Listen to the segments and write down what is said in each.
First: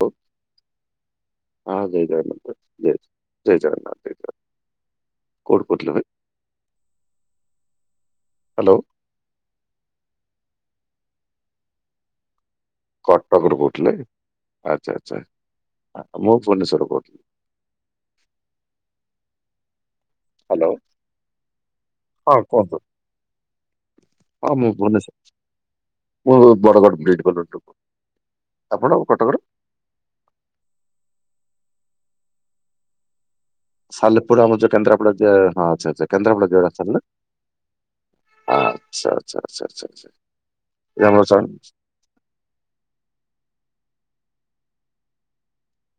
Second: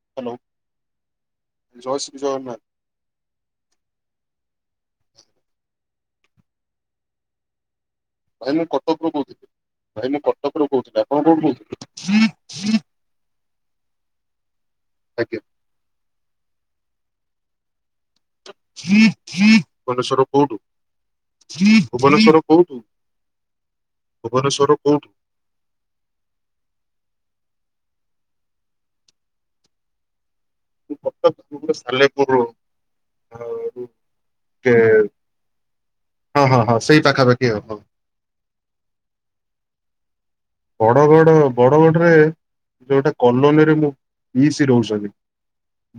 [unintelligible] Hello ଜୟ ଜଗନ୍ନାଥ ଜୟ ଜଗନ୍ନାଥ କଉଠୁ କହୁଥିଲ ଭାଇ? ଭାଇ ମୁଁ ହ୍ୟାଲୋ କଟକରୁ କହୁଥିଲି ଭାଇ ମୁଁ କଟକରୁ କହୁଥିଲି ଆପଣ କୋଉଠୁ କହୁଥିଲେ? କଟକରୁୁ କହୁଥିଲେ ଆଚ୍ଛା ଆଚ୍ଛା ଆଜ୍ଞା ମୁଁ ଭୁବନେଶ୍ୱରରୁ କହୁଥିଲି। ଭୁବନେଶ୍ୱର ରୁ କୋଉଠୁ ହ୍ୟାଲୋ ହଁ ଭୁବନେଶ୍ଵର କୁହନ୍ତୁ କୋଉଠୁ? ହଁ ମୁଁ ଭୁବନେଶ୍ୱର କୋଉଠୁ? ମୁଁ ବଡ଼ଗଡ଼ ବ୍ରିଡ଼୍ କଲୋନୀ ରୁ ଆପଣ କଟକରେ ମୁଁ କଟକ ସାଲେପୁର ଆଉ ସାଲେପୁର ଆମ ଯୋଉ କେନ୍ଦ୍ରାପଡା ହଁ ଆଚ୍ଛା ଆଚ୍ଛା ହଁ କେନ୍ଦ୍ରାପଡ଼ା ହଁ ଯିବା ହଁ ରାସ୍ତାରେ ସେଇ ନା ପାଖାପାଖି ଆଉ ହଁ। ଆଚ୍ଛା ଆଚ୍ଛା ଆଚ୍ଛା ଆଚ୍ଛା ଏଇ ଆମର ବଡଗଡ ଚଣ୍ଡ ବଡଗଡରେ ଯୋଉଟା କଲୋନୀରେ ମୁଁ ପିଉସୀ ରହୁଛନ୍ତି।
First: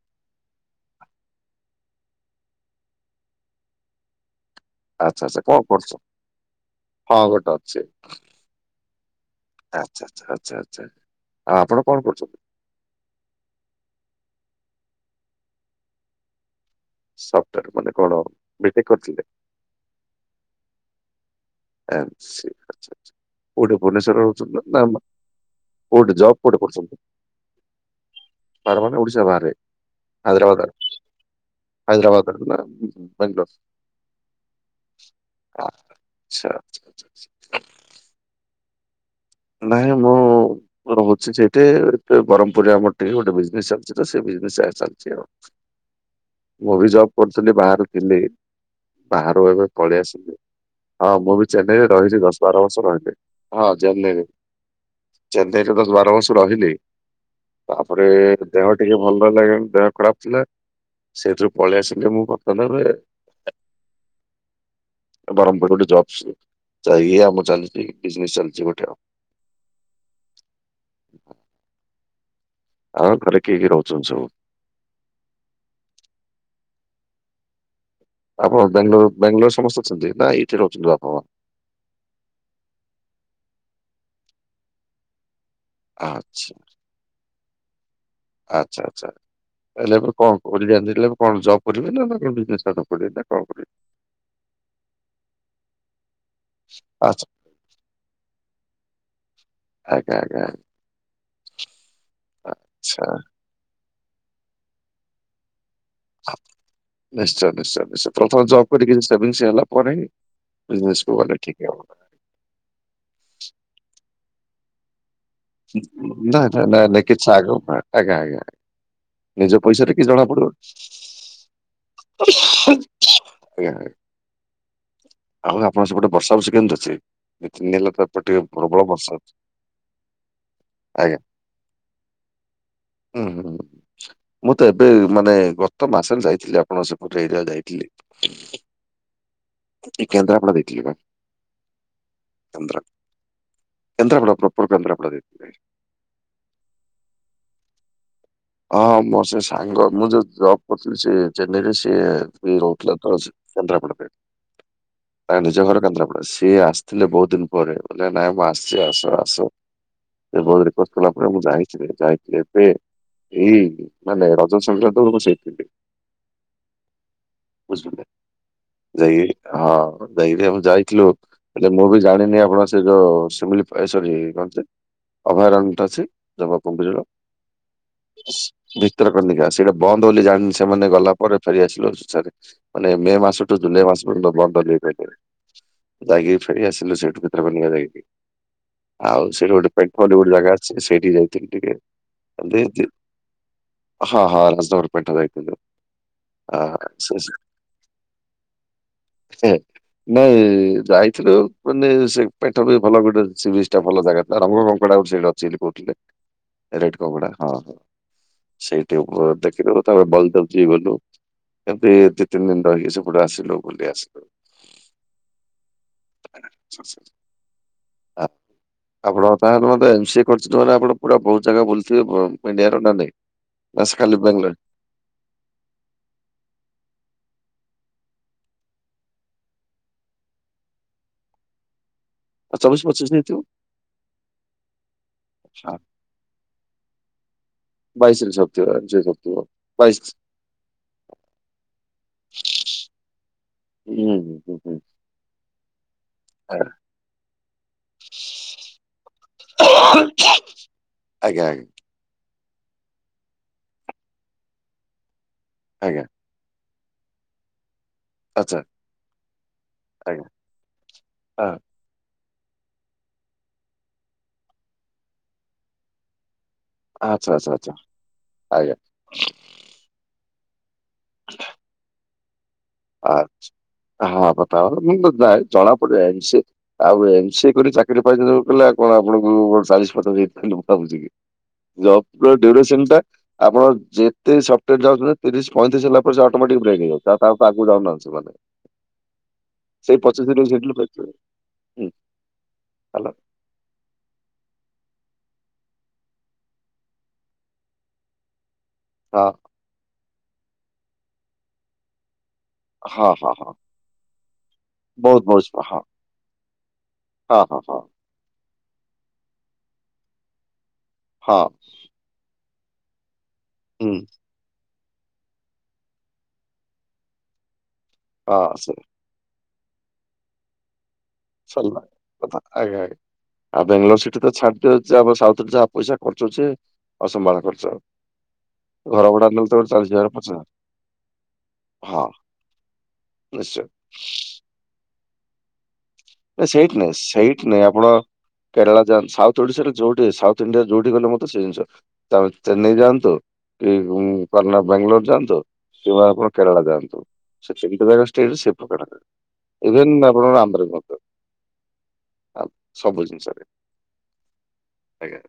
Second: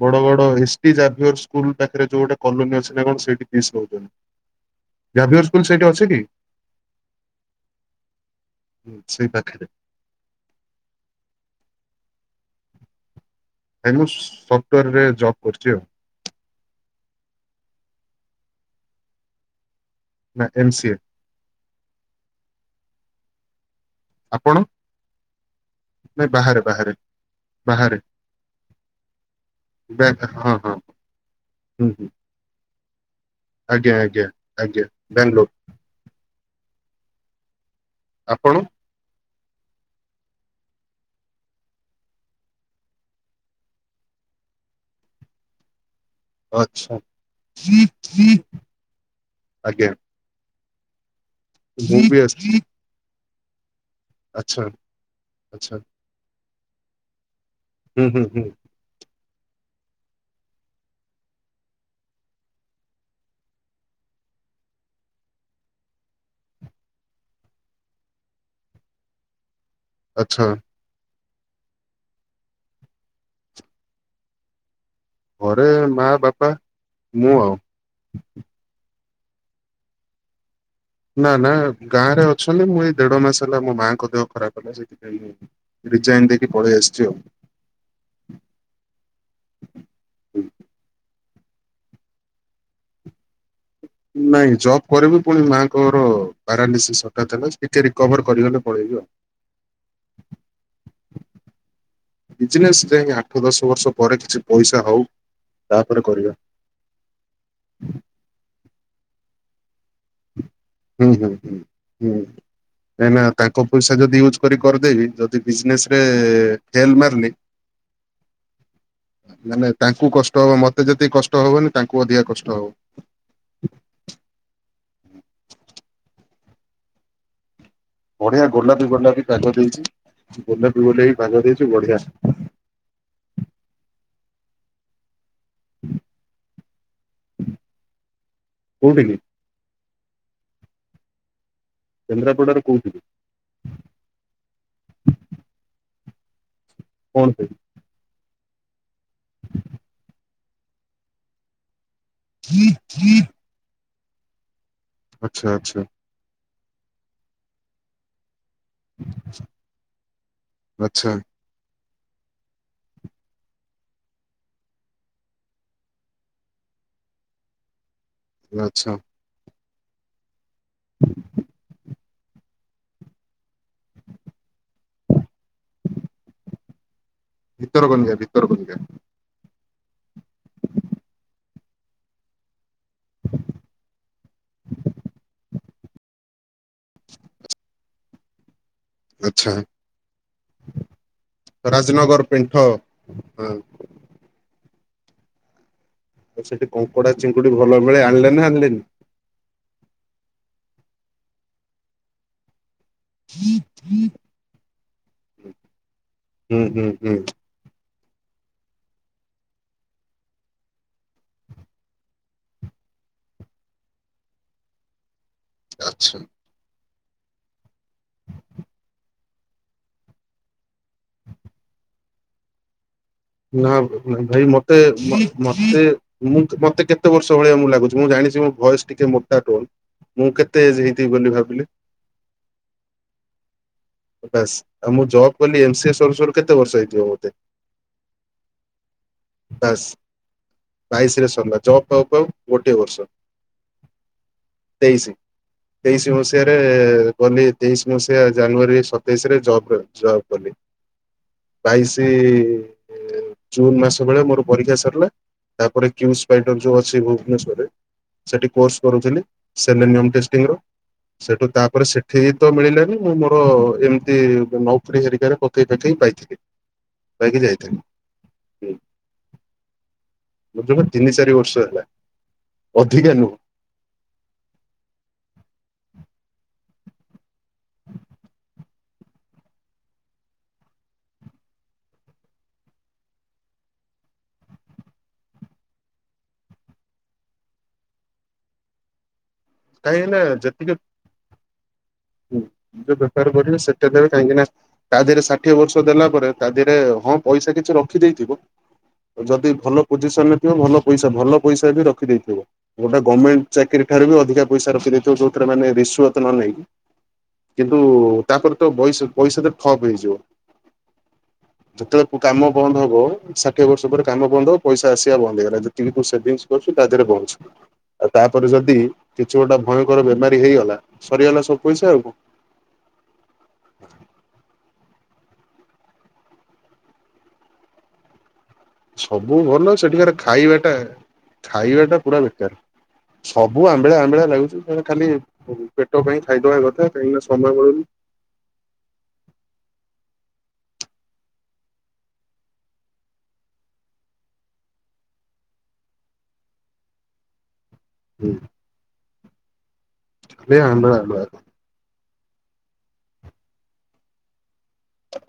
Badagada S T Xavier school ପାଖରେ ଯୋଉ ଗୋଟେ କଲୋନୀ ଅଛି ନା କଣ ସେଇଠି ପିଉସୀ ରହୁଛନ୍ତି। ଆଚ୍ଛା ଜାଭିୟର ଆଚ୍ଛା ସ୍କୁଲ କଣ ସେଇଠି କରୁଛ ଅଛି କି? ହଁ ଗୋଟେ ଅଛି। ହୁଁ ସେଇ ପା ଆଚ୍ଛା ଆଚ୍ଛା ଆଚ୍ଛା ଆଚ୍ଛା ଆଉ ଆପଣ କଣ କରୁଛନ୍ତି? ଭାଇ ମୁଁ ସଫ୍ଟୱାୟାର ରେ ଜବ୍ କରୁଛି ଆଉ। ସଫ୍ଟୱାୟାର ମାନେ କଣ ବିଟେକ କରିଥିଲେ। ନା M C A M C A ଆଛା ଆଛା କୋଉଠି ଭୁବନେଶ୍ୱରରେ ଆପଣ? ରହୁଛନ୍ତି ନା କୋଉଠି ନାଇଁ ଜବ୍ ବାହାରେ କୋଉଠି ବାହାରେ। କରୁଛନ୍ତି? ବାହାରେ ବଡ଼ଗଡ ଓଡ଼ିଶା ବାହାରେ ବ୍ୟା ହଁ ହାଇଦ୍ରାବାଦ ହଁ ହୁଁ ହୁଁ। ବଡଗୁଲା ହୁଁ ହୁଁ ଆଜ୍ଞା ଆଜ୍ଞା ଆଜ୍ଞା ବାଙ୍ଗଲୋର ଆଚ୍ଛା ଆଚ୍ଛା ଆଚ୍ଛା। ଆପଣ? ନାଇଁ ମୁଁ ମୁଁ ରହୁଛି ସେଇଠି ଏ ବ୍ରହ୍ମପୁରରେ ଆମର ଟିକେ ଗୋଟେ ବିଜନେସ୍ ଚାଲିଛି ତ ସେ ବିଜନେସ୍ ଚାଲିଛି ଆଉ ମୁଁ ବି ଆଚ୍ଛା ଜବ୍ କରୁଥିଲି ବାହାରୁ ଥିଲି ବାହାରୁ ଏବେ ଆଜ୍ଞା ପଳେଇ ଆସିଲି। ହଁ ମୁଁ ବି ଚେନ୍ନାଇରେ ମୁଁ ବି ରହିଛି ଦଶ ଆସିଛି ବାର ବର୍ଷ ରହିଲି ହଁ ଚେନ୍ନାଇରେ ଆଚ୍ଛା। ଚେନ୍ନାଇ ଆଚ୍ଛା ରେ ଦଶ ବାର ବର୍ଷ ରହିଲି। ତାପରେ ହୁଁ ହୁଁ ହୁଁ ଦେହ ଟିକେ ଭଲ ଲାଗିଲାନି ଦେହ ଖରାପ ଥିଲା। ସେଇଥିରୁ ପଳେଇ ଆସିଲି ମୁଁ ମୋ କାମରେ ଆଉ ବରହମପୁର ଗୋଟେ ଜବସ ଯାଇ ଇଏ ଆମ ଚାଲିଛି ବିଜନେସ୍ ଚାଲିଛି ଗୋଟେ ଆଉ ଆଚ୍ଛା! ଆଉ ଘରେ କିଏ କିଏ ରହୁଛନ୍ତି ସବୁ ଘରେ ମା ବାପା ମୁଁ ଆଉ ଆପଣ ବାଙ୍ଗଲୋର ବାଙ୍ଗଲୋର ସମସ୍ତେ ଅଛନ୍ତି ନା ଏଇଠି ରହୁଛନ୍ତି ଆପଣ ନା ନା ଗାଁ ରେ ଅଛନ୍ତି ମୁଁ ଏଇ ଦେଢ ମାସ ହେଲା ମୋ ମାଙ୍କ ଦେହ ଖରାପ ହେଲା ସେଥିପାଇଁ ମୁଁ ରିଜାଇନ ଦେଇକି ଆଚ୍ଛା ପଳେଇ ଆସିଛି ଆଉ ଆଚ୍ଛା ଆଚ୍ଛା ଆଚ୍ଛା ଆଇଲା ପରେ କଣ କରିବେ ହେଲେ ଏ କଣ ଜବ୍ କରିବେ ନା କଣ ବିଜନେସ ଷ୍ଟାଟ କରିବେ ନା କଣ କରିବେ ନାଇଁ ଜବ କରିବି ପୁଣି ମାଙ୍କର ପାରାଲିସିସ୍ ଆଚ୍ଛା ହଠାତ୍ ହେଲେ। ଟିକେ ରିକଭର କରିଗଲେ ପଳେଇବି ଆଉ। ଆଜ୍ଞା! ଆଜ୍ଞା! ଆଜ୍ଞା! ବିଜନେସ ରେ ଆଚ୍ଛା ଆଠ ଦଶ ବର୍ଷ ପରେ କିଛି ପଇସା ହଉ ତାପରେ କରିବା। ନିଶ୍ଚୟ ନିଶ୍ଚୟ ନିଶ୍ଚୟ, ତେଣୁ ତମେ ଜବ କରକି ସେଭିଙ୍ଗସ ହେଲାପରେ। ହୁଁ- ହୁଁ- ହୁଁ- ହୁଁ କାଇ ନା ତାଙ୍କ ପଇସା ଯଦି ୟୁଜ କରି କରିଦେଇବି ଯ ଯଦି ବିଜନେସ ରେ ନାଇଁ ନାଇଁ ନାଇଁ ଫେଲ ନାଇଁ କିଛି ମାରିଲି ଆଗ ଆଜ୍ଞା ଆଜ୍ଞା ନିଜ ମାନେ ପଇସାରେ କିଛି ତାଙ୍କୁ ଜଣା କଷ୍ଟ ପଡିବ ହବ ମତେ ଯେତିକି କଷ୍ଟ ହବନି ତାଙ୍କୁ ଅଧିକା କଷ୍ଟ ହବ। [unintelligible] ଆଉ ଆପଣ ସ ସେପଟେ ବର୍ଷା ବର୍ଷି କେମିତି ଅଛି ଦି ତିନି ହେଲା ତ ଏପଟେ ଟିକେ ବଢିଆ ପ୍ରବଳ ଗୋଲାପି ବର୍ଷା ଗୋଲାପି ହଉଛି ପାଗଦେଇଛି, ଗୋଲାପି ଆଜ୍ଞା ଗୋଲେଇ ପାଗ ଦେଇଛି ବଢିଆ। ହୁଁ -ହୁଁ -ହୁଁ ମୁଁ ତ ଏବେ ମାନେ ଗତ ମାସରେ ଯାଇଥିଲି ଆପଣ ସେପଟେ ଏରିଆ ଯାଇଥିଲି। କୋଉଠି କି? ଏ କେନ୍ଦ୍ରପଡା ଯାଇଥିଲି ବା କେନ୍ଦ୍ରାପଡ଼ାର କୋଉଠି କି? କେନ୍ଦ୍ରାପଡ଼ା ପ୍ରପର କେନ୍ଦ୍ରାପଡ଼ା ଯାଇଥିଲି। କଣ ପାଇଁ? ହଁ ହଁ ମୋର ସେ ସାଙ୍ଗ ମୁଁ ଯୋଉ ଜବ କରିଥିଲି ସେ ଚେନ୍ନାଇ ରେ ସିଏ ରହୁଥିଲା ତ ସେ କେନ୍ଦ୍ରାପଡାରେ ତା ଆଚ୍ଛା ନିଜ ଆଚ୍ଛା ଘର କେନ୍ଦ୍ରାପ ସିଏ ଆସିଥିଲେ ବହୁତ ଦିନ ପରେ କହିଲେ ନାଇଁ ମୁଁ ଆସି ଟିକେ ଆସ ଆସ, ସେ ବହୁତ ରିକୁଏଷ୍ଟ ଆଚ୍ଛା କରିଲା ପରେ ମୁଁ ଜାଇଥିଲି ଯାଇଥିଲି ଏବେ। ଏଇ ମାନେ ରଜ ସଂକ୍ରାନ୍ତକୁ ସେଇତିକି ବୁଝିପାରିଲେ? ଆଚ୍ଛା। ଯାଇକି ହଁ ଯାଇକି ଆମେ ଯାଇଥିଲୁ ହେଲେ ମୁଁ ବି ଜାଣିନି ଆପଣ ସେ ଯୋଉି ସିମିଲି ଏ ସରି କଣଟେ ଅଭୟାରଣଟେ ଅଛି ଜଙ୍ଗଲ କୁମ୍ଭୀର ର ଭିତର କନିକା, ଭିତରକନିକା। ଭିତରକନିକା, ସେଇଟା ବନ୍ଦ ବୋଲି ଜାଣିନୁ ସେମାନେ ଗଲା ପରେ ଫେରିଆସିଲୁ [inaudible] ମାନେ ମେ ମାସ ଠୁ ଜୁଲାଇ ମାସ ପର୍ଯ୍ୟନ୍ତ ବନ୍ଦବୋଲି କହିଲେ, ଯାହାକି ଫେରି ଆସିଲୁ ସେଠୁ ଭିତରେ କନିକା ଯାଇକି। ଆଉ ସେଠି ଆଚ୍ଛା ଗୋଟେ ପେଟର ଗୋଟେ ଜାଗା ଅଛି ସେଇଠି ଯାଇଥିଲି ଟିକେ [inaudible] ହୁଁ। ହଁ ହଁ ରାଜସ୍ତାର ପେଟ ଯାଇଥିଲୁ। ଆ ସେଠି କଙ୍କଡା ସେ- ଚିଙ୍ଗୁଡି ଭଲ ମିଳେ ଆଣିଲେ ନା ଆଣିଲେନି? ସେ ନାଇଁ ଯାଇଥିଲୁ ପୁଣି ସେ ପେଟ ବି ଭଲ ଗୋଟେ ଶୁଲିସ ଟା ଭଲ ଜାଗା, ତା ରଙ୍ଗ କଙ୍କଡା ସେଠି ଅଛି ବୋଲି କହୁଥିଲେ। ହୁଁ ହୁଁ ରେଡ ହୁଁ କଙ୍କଡା ହଁ। ସେଇଠି ଉପ ଦେଖିଦବ ତାପରେ ବଲଦେବ ଜିଉ ଗଲୁ। ଏମିତି ଦି ତିନି ଦିନ ରହିକି ସେଗୁଡା ଆସିଲୁ ବୁଲି ଆସିଲୁ ଆଚ୍ଛା ହ ଆପଣ ତାହେଲେ ମତେ ଏମ ସଏ କରିଛନ୍ତି ନା ଆପଣ ପୁରା ବହୁତ ଜାଗା ବୁଲୁଥିବେ ଇଣ୍ଡିଆର ନା ନାଇଁ? ନା ସେ ଖାଲି ଭାଇ ବାଙ୍ଗଲୋର ମତେ ମତେ ମୁଁ ମତେ କେତେ ବର୍ଷ ଭଳିଆ ମୁଁ ଲାଗୁଛି ମୁଁ ଜାଣିଛି ମୋ ଭଏସ ଟିକେ ମୋଟା ଟୋନ। ମୁଁ କେତେ ଏଜ ହେଇଥିବି ବୋଲି ଭାବିଲେ? ଆଉ ଚବିଶ ପଚିଶ ହେଇଥିବ। ବାସ ଆଉ ମୁଁ ଜବ୍ କଲି ଏମ ସି ଏ ସରୁ ସରୁ କେତେ ବର୍ଷ ହେଇଥିବ ମୋତେ? ବାଇଶିରେ ସରଥିବ ଜି ସରଥିବ ବାସ୍ ବାଇଶ। ବାଇଶି ରେ ସରଲା ଜବ୍ ପା ପାଉ ଗୋଟିଏ ବର୍ଷ। ହୁଁ ହୁଁ ହୁଁ ହୁଁ। ତେଇଶି ତେଇଶି ମସିହାରେ କ ତେଇଶି ମସିହା ଜାନୁଆରୀ ସତେଇଶ ରେ ଜବ ଜବ କଲି। ଆଜ୍ଞା ଆଜ୍ଞା ବାଇଶି ଜୁନ ମାସ ବେଳେ ମୋର ପରୀକ୍ଷା ସାରିଲା ତାପରେ ଆଜ୍ଞା କ୍ଯୁସ୍ପାଇଡର ଯୋଉ ଅଛି ଭୁବନେଶ୍ଵରରେ ସେଠି ଆଚ୍ଛା କୋସ କରୁଥିଲ ଆଜ୍ଞା [unintelligible] ରୁ ସେଠୁ ତାପରେ ସେ ସେଠିକ ତ ମିଳିଲାନି ମୁଁ ମୋର ଏମିତି ନୌକ୍ରି ହେରିକାରେ ପକେଇ ପକେଇ ପାଇଥିଲି। ଆଚଛା ପାଇକି ଆଚଛା ଆଚଛା ଯାଇଥିଲି ଆଜ୍ଞା। ମୋର ଜମା ତିନି ଚାରି ବର୍ଷ ହେଲା। ଅଧିକା ନୁହଁ ଆଛା ହଁ ବତାବ ବା ଜଣା [unintelligible] ଆଉ ଏମ ସିଏ କରି ଚାକିରି ପାଇ କ କଣ ଆପଣଙ୍କୁ ଚାଳିଶ ପଚାଶ [unintelligible] ବୁଝିଲି। ଜବ ର ଡ୍ୟୁରେସନ ଟା? ଆପଣ ଯେତେ ସଫ୍ଟାର ଯାଉଛନ୍ତି ତିରିଶ ପଇଁତିରିଶ ହେଲା ପରେ ସେ ଅଟୋମେଟିକ ବ୍ରେକ୍ ହେଇଗଲେ। ତା ତା ଆଉ ତା ଆଗକୁ ଯାଉନାହାନ୍ତି ସେମାନେ। ସେଇ କାହିଁକି ନା ପଚିଶ [unintelligible] ହୁଁ ଯୋଉ ହାଲୋ ବେପାର କରିବି ସେଟା ଦେବେ କାହିଁକି ନା ତା ଦେହରେ ଷାଠିଏ ବର୍ଷ ଦେଲା ପରେ ତା ଦେହରେ ହଁ ପଇସା କିଛି ରଖିଦେଇଥିବ। ହଁ ଯଦି ଭଲ ପୋଜିସନ ରେ ଥିବ ଭଲ ପଇସା ଭଲ ପଇସା ବି ରଖିଦେଇଥିବ। ଗୋଟେ ହଁ ହଁ ହଁ ଗଭର୍ଣ୍ଣମେଣ୍ଟ ଚାକିରି ଠାରୁ ବି ଅଧିକା ପଇସା ରଖିଦେଇଥିବ ବହୁତ ବହୁତ ଯୋଉଥିରୋ ସ୍ମ- ମାନେ ହଁ ରିଷୱତ ନ ନେଇକି ହଁ ହଁ କିନ୍ତୁ ହଁ ତାପରେ ତ ବଇସ ପଇସା ତ ଠପ୍ ହେଇଯିବ। ହଁ। ଯେତେବେଳେ କାମ ବନ୍ଦ ହବ ଷାଠିଏ ବର୍ଷ ହୁଁ ପରେ କାମ ବନ୍ଦ ହବ ପଇସା ଆସିବା ବନ୍ଦ ହେଇଗଲା ଯେତିକି ମୁ ସେଟିଙ୍ଗସ କରିଚୁ ତା ଦେହରେ ବଞ୍ଚ। ଆଉ ହଁ ତାପରେ ସେ ଯଦି କିଛି ଗୋଟେ ଭୟଙ୍କର ବେମାରୀ ହେଇଗଲା ଶରୀଗଲା। ସଲା କଥା ଆଜ୍ଞା ଆଜ୍ଞା। ଆଉ ବାଙ୍ଗାଲୋର ସିଟି ତ ଛାଡିଦିଅ ଯା ସାଉଥ ଯାହା ପଇସା ଖର୍ଚ୍ଚଚି। ଅସମ୍ଭାଳ ଖର୍ଚ୍ଚ। ଘର ଭଡା ସବୁ ନେଲେ ତ ଗୋଟେ ଭଲ ଚାଳିଶ ହଜାର ସେଠିକାର ପଚାଶ ହଜାର ଖାଇବାଟା ଖାଇବା ଟା ହଁ ପୁରା ବେକାର। ନିଶ୍ଚୟ। ସବୁ ଆମ୍ବିଳା ଆମ୍ବିଳା ଲାଗୁଚି [unintelligible] ଖାଲି ହଉ ପେଟ ପାଇଁ ନାଇଁ, ଖାଇଦବା କଥା କାହିଁକି ନା ସମୟ ମିଳୁନି। କେରଳଳା ଯାନ୍ ସାଉଥ ଓଶାରେ ଯୋଉଠି ସାଉଥ ଇଣ୍ଡିଆ ଯୋଉଠି ଗଲେ ମତେ ସେ ଜିନଷ। ତାମେ ଚେନ୍ନାଇ ଯାଆନ୍ତୁ କି କରନା ବାଙ୍ଗାଲୋର ଯାଆନ୍ତୁ ସେ ଆପଣ କେରଳ ଯାଆନ୍ତୁ ସେ [unintelligible] ଇଭେନ ଆପଣଙ୍କର ଖାଲି ଆନ୍ଧ୍ର ମଧ୍ୟ ଆମ୍ବିଳା ଆମ୍ବିଳା ସବୁ ଜିନିଷରେ ଆଜ୍ଞା।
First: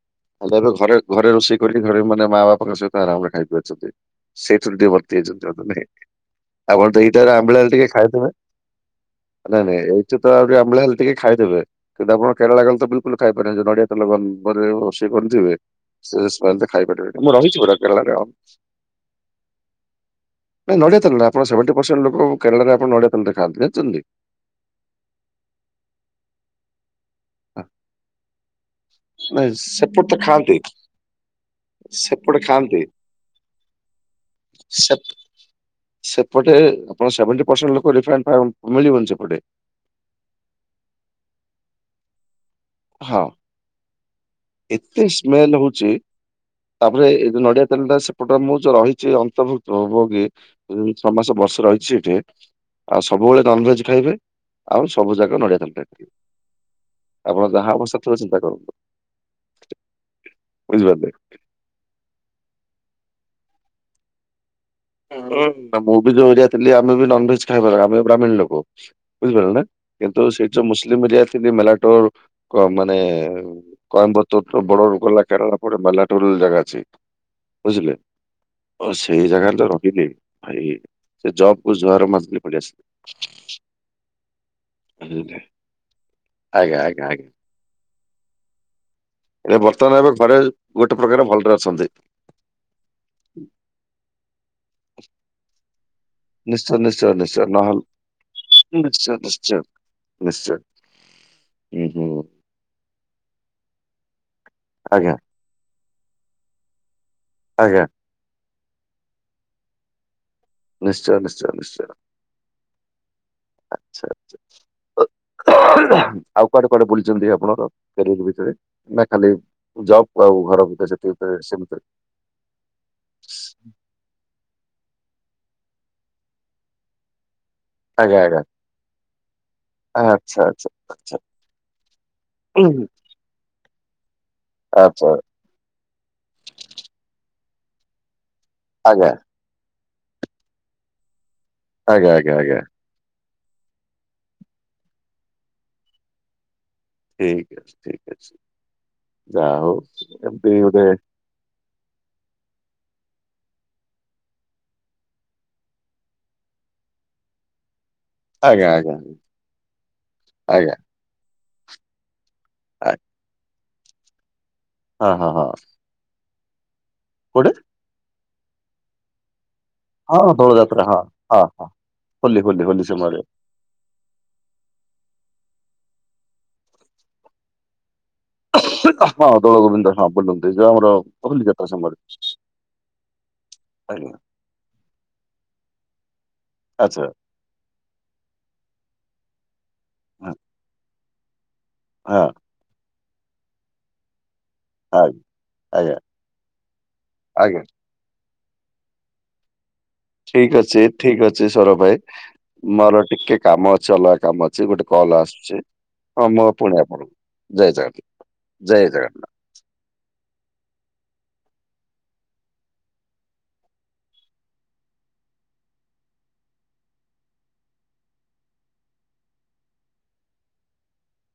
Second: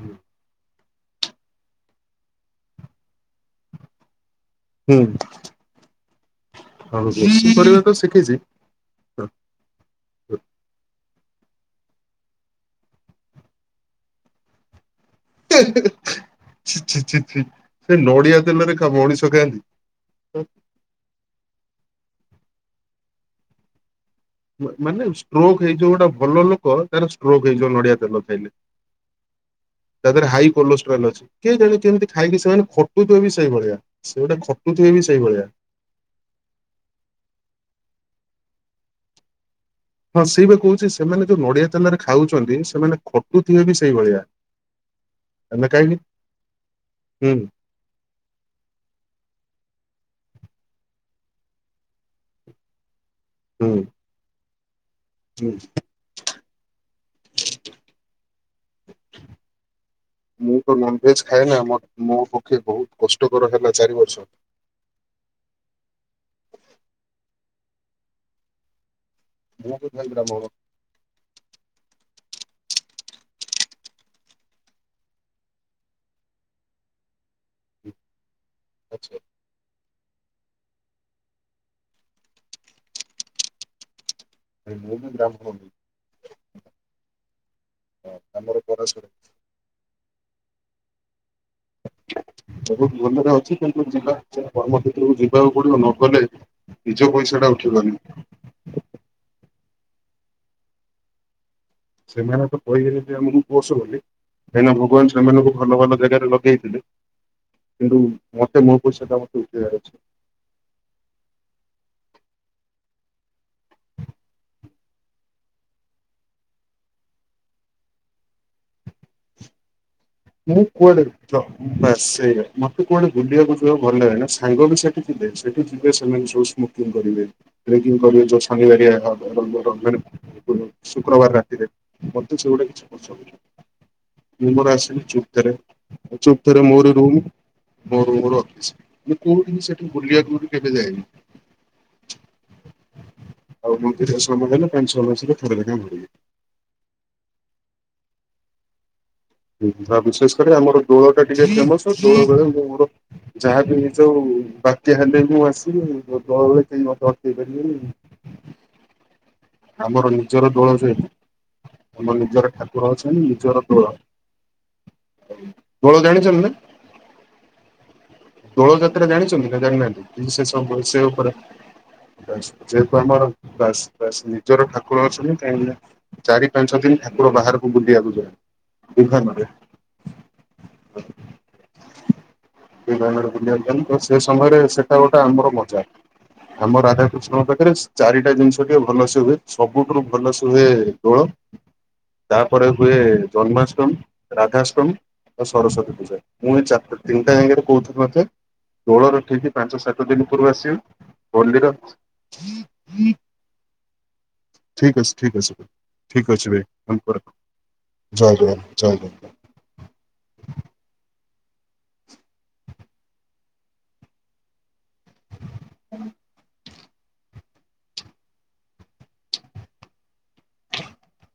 ହୁଁ। ଆଉ ଘରେ ଘରେ ରୋଷେଇ କରି ଧ ମାନେ ମା ବାପାଙ୍କ ସହିତ ଆରାମରେ ଖାଇ ପାରୁଚନ୍ତି। ସେଇଠୁ ଟିକେ ହୁଁ ବର୍ତ୍ତି ଯାଇଚନ୍ତି ଆପଣ ତ ଏଇଟ ଆମ୍ବିଳା ଟିକେ ଖାଇଥବେ ହ ନାଇଁ ନାଇଁ ଏଇଠି ତ ଆହୁରି ଆମ୍ ହେଲେ ଟିକେ ଖାଇଦେବେ। କିନ୍ତୁ ଆପଣ କେରଳ ଗାଲେ ତ ବିଲକୁଲ ଖାଇପାରିବେ ନଡିଆ ତେଲ ବନେଇବ। [unintelligible] ଛି, ଛି, ଛି, ଛି ରହିଛି ପୁରା ସେ କେରଳାରେ ଆଉ। ନଡ଼ିଆ ତେଲରେ ଖା ମଣିଷ ଖାଆନ୍ତି। ନାଇଁ ନଡ଼ିଆ ତେଲରେ ଆପଣ ସେଭଣ୍ଟି ପର୍ସେଣ୍ଟ ଲୋକ କେରଳରେ ଆପଣ ନଡ଼ିଆ ତେଲରେ ଖାଆନ୍ତି ଯାଣିଛନ୍ତି? ମାନେ ଷ୍ଟ୍ରୋକ୍ ହେଇଯିବ ଗୋଟେ ଭଲ ଲୋକ ତାର ଷ୍ଟ୍ରୋକ୍ ହେଇଯିବ ନଡିଆ ତେଲ ଖାଇଲେ। ନାଁଇ [unintelligible] ତା ଦେହରେ ହାଇ କୋଲୋଷ୍ଟ୍ରାଲ ଅଛି କିଏ ଜାଣେ କେମିତି ସେପଟେ ଖାଇକି ସେମାନେ ଖାଆନ୍ତି। ଖଟୁଥିବେ ବି ସେଇଭଳିଆ। ସେ ଗୋଟେ ଖଟୁଥିବେ ସେ ବି ସେଇଭଳିଆ। ସେପଟେ ଆପଣ ସେଭେଣ୍ଟି ପରସେଣ୍ଟ ଲୋକ ରିଫାଇନ୍ ତ ଆଉ ମିଳିବନି ସେପଟେ। ହଁ ସେଇପା କହୁଛି ସେମାନେ ଯୋଉ ନଡିଆ ତେଲରେ ଖାଉଛନ୍ତି ସେମାନେ ହଁ ଖଟୁଥିବେ ବି ସେଇଭଳିଆ। ଏତେ ସ୍ମେଲ ଆମେ ହଉଛି କାହିଁକି ତାପରେ ଏ ହୁଁ ଯୋଉ ନଡିଆ ତେଲଟା ସେପଟ ମୁଁ ଯୋଉ ରହିଛି ଅନ୍ତର୍ଭୁକ୍ତ ଭୋଗୀ ଏଇ ଛଅ ମାସ ବର୍ଷେ ରହିଛି ଏଠି। ଆଉ ସବୁବେଳେ ହୁଁ। ନନ୍ଭେଜ୍ ଖାଇବେ ଆଉ ସବୁ ଯାକ ହୁଁ ନଡ଼ିଆ ତେଲ ଆପଣଙ୍କ ଯାହା ଅବସ୍ଥା ଥିବ ଚିନ୍ତା କରନ୍ତୁ। ମୁଁ ତ ବୁଝିପାରିଲେ। ନନ୍ଭେଜ୍ ଖାଏନା ମ ମୋ ପକ୍ଷେ ବହୁତ କଷ୍ଟକର ହେଲା ଚାରିବର୍ଷ। ଉଁ ଆ ମୁଁ ବି ଯୋଉ ଏରିଆରେ ଥିଲି ଆମେ ବି ନନ୍ଭେଜ୍ ଖାଇବାର ଆମେ ବ୍ରାହ୍ମୀଣ ଲୋକ। ବୁଝିପାରିଲ ନା, ମୁଁ ବି ଭାଇ କିନ୍ତୁ ବ୍ରାହ୍ମଣ ସେ ଯୋଉ ମୁସ୍ଲିମ ଏରିଆରେ ଥିଲି ମେଲାଟୋ କ ମାନେ [unintelligible] ବର୍ଡ଼ର ଗଲା କେରଳ ପରେ ମାଲାଟୁର ଜାଗା ଅଛି। ବୁଝିଲେ, ଓ ଆଚ୍ଛା ସେଇ ଜାଗାରେ ତ ର ଦିଦି, ଭାଇ, ସେ ଜବ୍ କୁ ଜୁହାର ମାରିଦେଲି ପଳି ଆସିଲି। ଭାଇ, ମୁଁ ବି ଆଜ୍ଞା, ବ୍ରାହ୍ମଣ ନୁହେଁ। ଆଜ୍ଞା, ଆଜ୍ଞା। ହଁ ଆମର ପରାଶର ଏ ବର୍ତ୍ତମାନେ ଆମେ ଘରେ ଗୋଟେ ପ୍ରକାର ଭଲରେ ଅଛନ୍ତି। ସବୁ ଭଲରେ ଅଛି କିନ୍ତୁ ଯିବାକୁ ଯେ କର୍ମକ୍ଷେତ୍ରକୁ ଯିବାକୁ ପଡ଼ିବ ନ ଗଲେ ନିଶ୍ଚୟ, ନିଶ୍ଚୟ, ନିଶ୍ଚୟ, ନହଲ ନିଶ୍ଚୟ, ନିଶ୍ଚୟ, ନିଶ୍ଚୟ। ହୁଁ ହୁଁ ସେମାନେ ତ କହିଗେଲେ ଯେ ଆମକୁ ପୋସ ବୋଲି କାଇଁନା ଭଗବାନ ଆଜ୍ଞା ସେମାନଙ୍କୁ ଭଲ ଭଲ ଜାଗାରେ ଲଗେଇଥିଲେ ଆଜ୍ଞା। କିନ୍ତୁ ମତେ ମୋ ପଇସାଟା ମତେ ଉଠେଇବାର ଅଛି। ନିଶ୍ଚୟ, ନିଶ୍ଚୟ, ନିଶ୍ଚୟ, ଆଚ୍ଛା ଆଚ୍ଛା। ଆଉ କୁଆଡେ କୁଆଡେ ବୁଲିଛନ୍ତି ଆପଣଙ୍କ କ୍ୟାରିଅର ଭିତରେ? ନା ଖାଲି ଜବ୍ ଆଉ ଘର ଭିତରେ ସେତିକି ଭିତରେ ସୀମିତ? ସେୟା। ମୋତେ କୁଆଡେ ବୁଲିବାକୁ ଯିବାକୁ ଭଲ ଲାଗେନା, ସାଙ୍ଗବି ସେଠି ଯିବେ ସେଠି ଯିବେ ସେମାନେ ସବୁ ସ୍ମୋକିଂ କରିବେ। ରେଗିଂ ଆଜ୍ଞା କରିବେ ଆଜ୍ଞା ଯୋଉ ଶନିବାରିଆ ଆଚ୍ଛା ଆଚ୍ଛା [unintelligible] ଆଚ୍ଛା ଶୁକ୍ରବାରେ ରାତିରେ ମତେ ସେଗୁଡ଼ା ଉହୁଁ, କିଛି ପସନ୍ଦ ନୁହଁ। ମୁଁ ମୋର ଆସିଲି ଆଚ୍ଛା ଚୁପ୍ତରେ ଚୁପ୍ତରେ ମୋରି ରୁମ୍ ମୋ ରୁମର ଆଜ୍ଞା ମୁଁ କୋଉଠି ବି ସେଠି ବୁଲିବାକୁ କେବେ ଯାଏନି? ଆଜ୍ଞା, ଆଜ୍ଞା, ଆଜ୍ଞା। ଆଉ ମନ୍ଦିର ସମୟ ହେଲେ ପାଞ୍ଚ ଛଅ ମାସରେ ଥରେ ଲେଖାଁ ଉଡ଼ିବେ। ଠିକ୍ ଅଛି, ଠିକ୍ ଅଛି, ଯାହଉ ଏମିତି ଗୋଟେ ତ ଟିକେ ଫେମସ ଜୋର ବେଳେ ମୁଁ ମୋର ଯାହାବି ହେଇ ଯାଉ ବାତ୍ୟା ହେଲେ ମୁଁ ଆସିବି ମୋ ଦଳରେ କେହି ମତେ ଅଟକେଇ ପାରିବେନି। ଆଜ୍ଞା, ଆଜ୍ଞା। ଆମର ନିଜର ଦୋଳ ଆଜ୍ଞା ସାହି, ଆମର ନିଜର ଠାକୁର ଆଜ୍ଞା ଅଛନ୍ତି ନିଜର ଦୋଳ। ହଁ, ହଁ, ହଁ। ଦୋଳ ଜାଣିଛନ୍ତି ନା? କୋଉଟି? ଦୋଳ ଯାତ୍ରା ଜାଣିଛନ୍ତି ନା ଜାଣନାହାନ୍ତି? ହଁ [unintelligible] ସେ ଦୋଳ ସମ ଯାତ୍ରା ହଁ ସେ ଉପରେ ହଁ ହଁ ହୋଲି ହୋଲି ହୋଲି ଯେହେତୁ ସମୟରେ ଆମର ବାସ୍ ବାସ୍ ନିଜର ଠାକୁର ଅଛନ୍ତି କାହିଁକି ନା ଚାରି ପାଞ୍ଚ ଦିନ ଠାକୁର ବାହାରକୁ ବୁଲିିବାକୁ ଯାନ୍ତି [unintelligible] ହଁ ଆମର ବୁଲିବାକୁ ଯାନ୍ତି ତ ଆଜ୍ଞା ସେ ସମୟରେ ସେଇଟା ଗୋଟେ ଆମର ମଜା ଆମ ଆଚ୍ଛା ରାଧାକୃଷ୍ଣଙ୍କ ପାଖରେ ଚାରିଟା ଜିନିଷ ଟିକେ ଭଲସେ ହୁଏ ସବୁଠୁ ହଁ ଭଲସେ ହୁଏ ଦୋଳ ହଁ ତାପରେ ହୁଏ ଜନ୍ମାଷ୍ଟମୀ ରାଧାଷ୍ଟମ ଆଜ୍ଞା ଆଉ ଆଜ୍ଞା ସରସ୍ଵତୀ ପୂଜା ପୁଣି ଚାରିଟା ତିନିଟା ଆଜ୍ଞା ଜାକରେ କହୁଥିଲି ମତେ ଦୋଳରେ ଠିକ୍ ପାଞ୍ଚ ସାତ ଦିନ ପୂର୍ବ ଠିକ ଅଛି ଆସିବ ଠିକ ଅଛି ହଲିର ସୌରଭ ଭାଇ ମୋର ଟିକେ କାମ ଅଛି ଅଲଗା କାମ ଅଛି ଗୋଟେ ଠିକ କଲ ଠିକ ଅଛି ଆସୁଛି ହଁ ଠିକ ମୋ ଅଛି ଭାଇ ପୁଣି ଜୟ ଆପଣକୁ ଜୟ ଜଗନ୍ନାଥ ଜୟ ଜଗନ୍ନାଥ ହୁଁ [inaudible]